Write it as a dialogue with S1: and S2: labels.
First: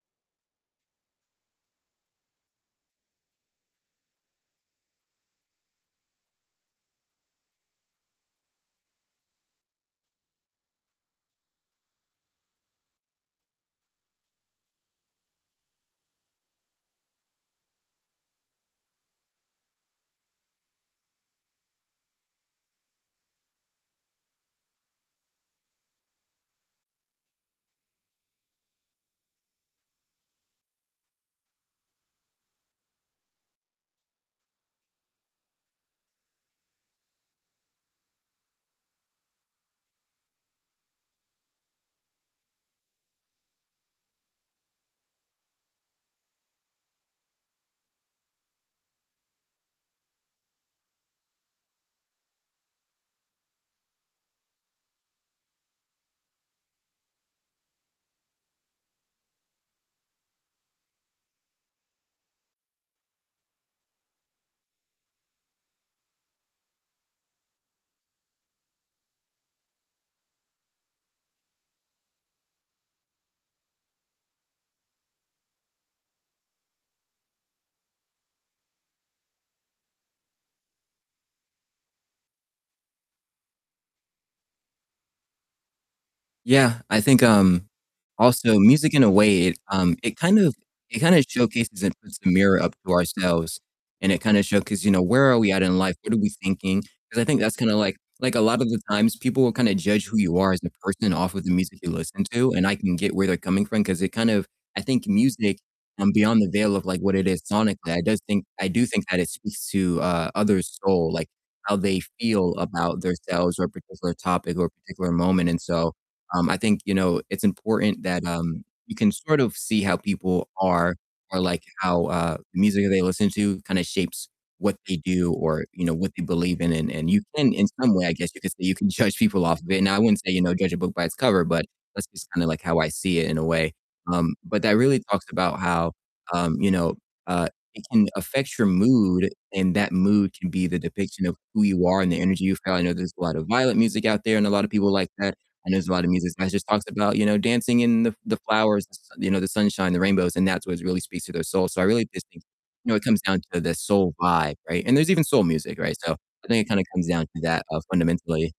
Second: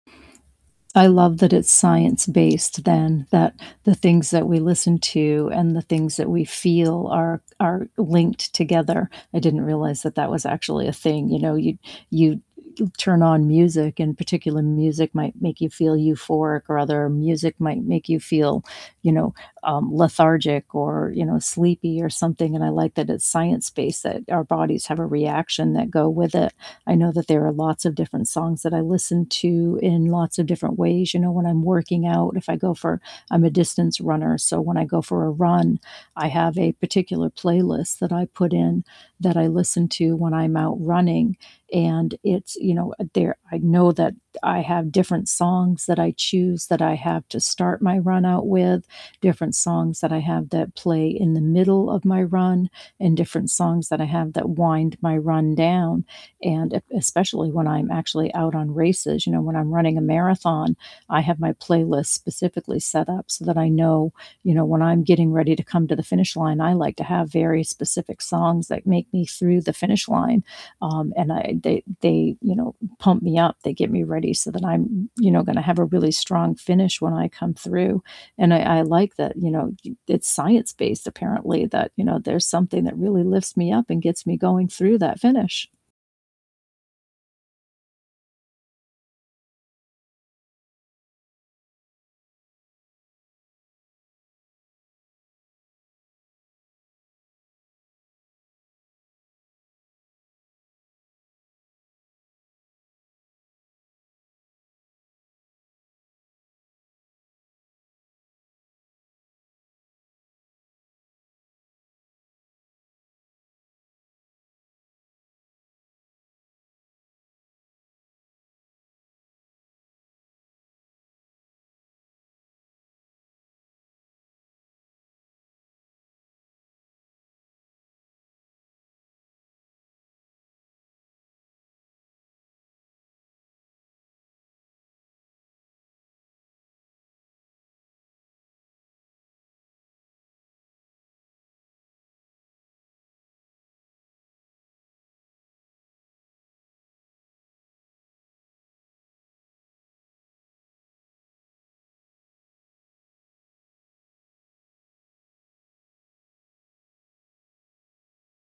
S1: I love that it's science based then that the things that we listen to, and the things that we feel are are linked together. I didn't realize that that was actually a thing, you know, y you turn on music, and particular music might make you feel euphoric, or other music might make you feel, you know, um, lethargic, or, you know, sleepy, or something, and I like that it's science based, that our bodies have a reaction that go with it. I know that there are lots of different songs that I listen to in lots of different ways. You know, when I'm working out, if I go for I'm a distance runner, so, when I go for a run, I have a particular playlist that I put in that I listen to when I'm out running. And it's, you know, there I know that I have different songs that I choose that I have to start my run out with, different songs that I have that play in the middle of my run, and different songs that I have that wind my run down. And ep especially when I'm actually out on races, you know, when I'm running a marathon, I have my playlist specifically set up, so, that I know, you know, when I'm getting ready to come to the finish line, I like to have very specific songs that make me through the finish line. Um, and uh they they you know, pump me up. They get me ready so that I'm, m you know, going to have a really strong finish when I come through. And I I like that, you know, you it's science based apparently that, you know, there's something that really lifts me up and gets me going through that finish.
S2: Yeah, I think, um, also music in a way it, um it kind of it kinda showcases, and puts a mirror up to ourselves, and it kinda show 'cause, you know, where are we at in life? What are we thinking? 'Cause I think that's kind of like like, a lot of the times people will kind of judge who you are as a person off of the music you listen to, and I can get where they're coming from 'cause it kind of, I think music, um, beyond the veil of like what it is sonically, I does think I do think that it speaks to, uh, others' soul, like how they feel about their selves, or a particular topic, or a particular moment, and, so, um, I think, you know, it's important that, um, you can sort of see how people are or like how, uh, the music that they listen to kind of shapes what they do, or, you know, what they believe in. And and you can in some way, I guess you could say, "You can judge people off of it." Now I wouldn't say, you know, judge a book by its cover, but that's just kinda like, how I see it in a way. Um, but that really talks about how, um, you know, uh, it can affect your mood, and that mood can be the depiction of who you are and the energy you feel. I know there's a lot of violent music out there, and a lot of people like that. I know there's a lot of music that just talks about, you know, dancing in the the flowers, the s you know, the sunshine, the rainbows, and that's what really speaks to their soul. So, I really just think, you know, it comes down to the soul vibe, right? And there's even soul music, right? So I think it kind of comes down to that, uh, fundamentally.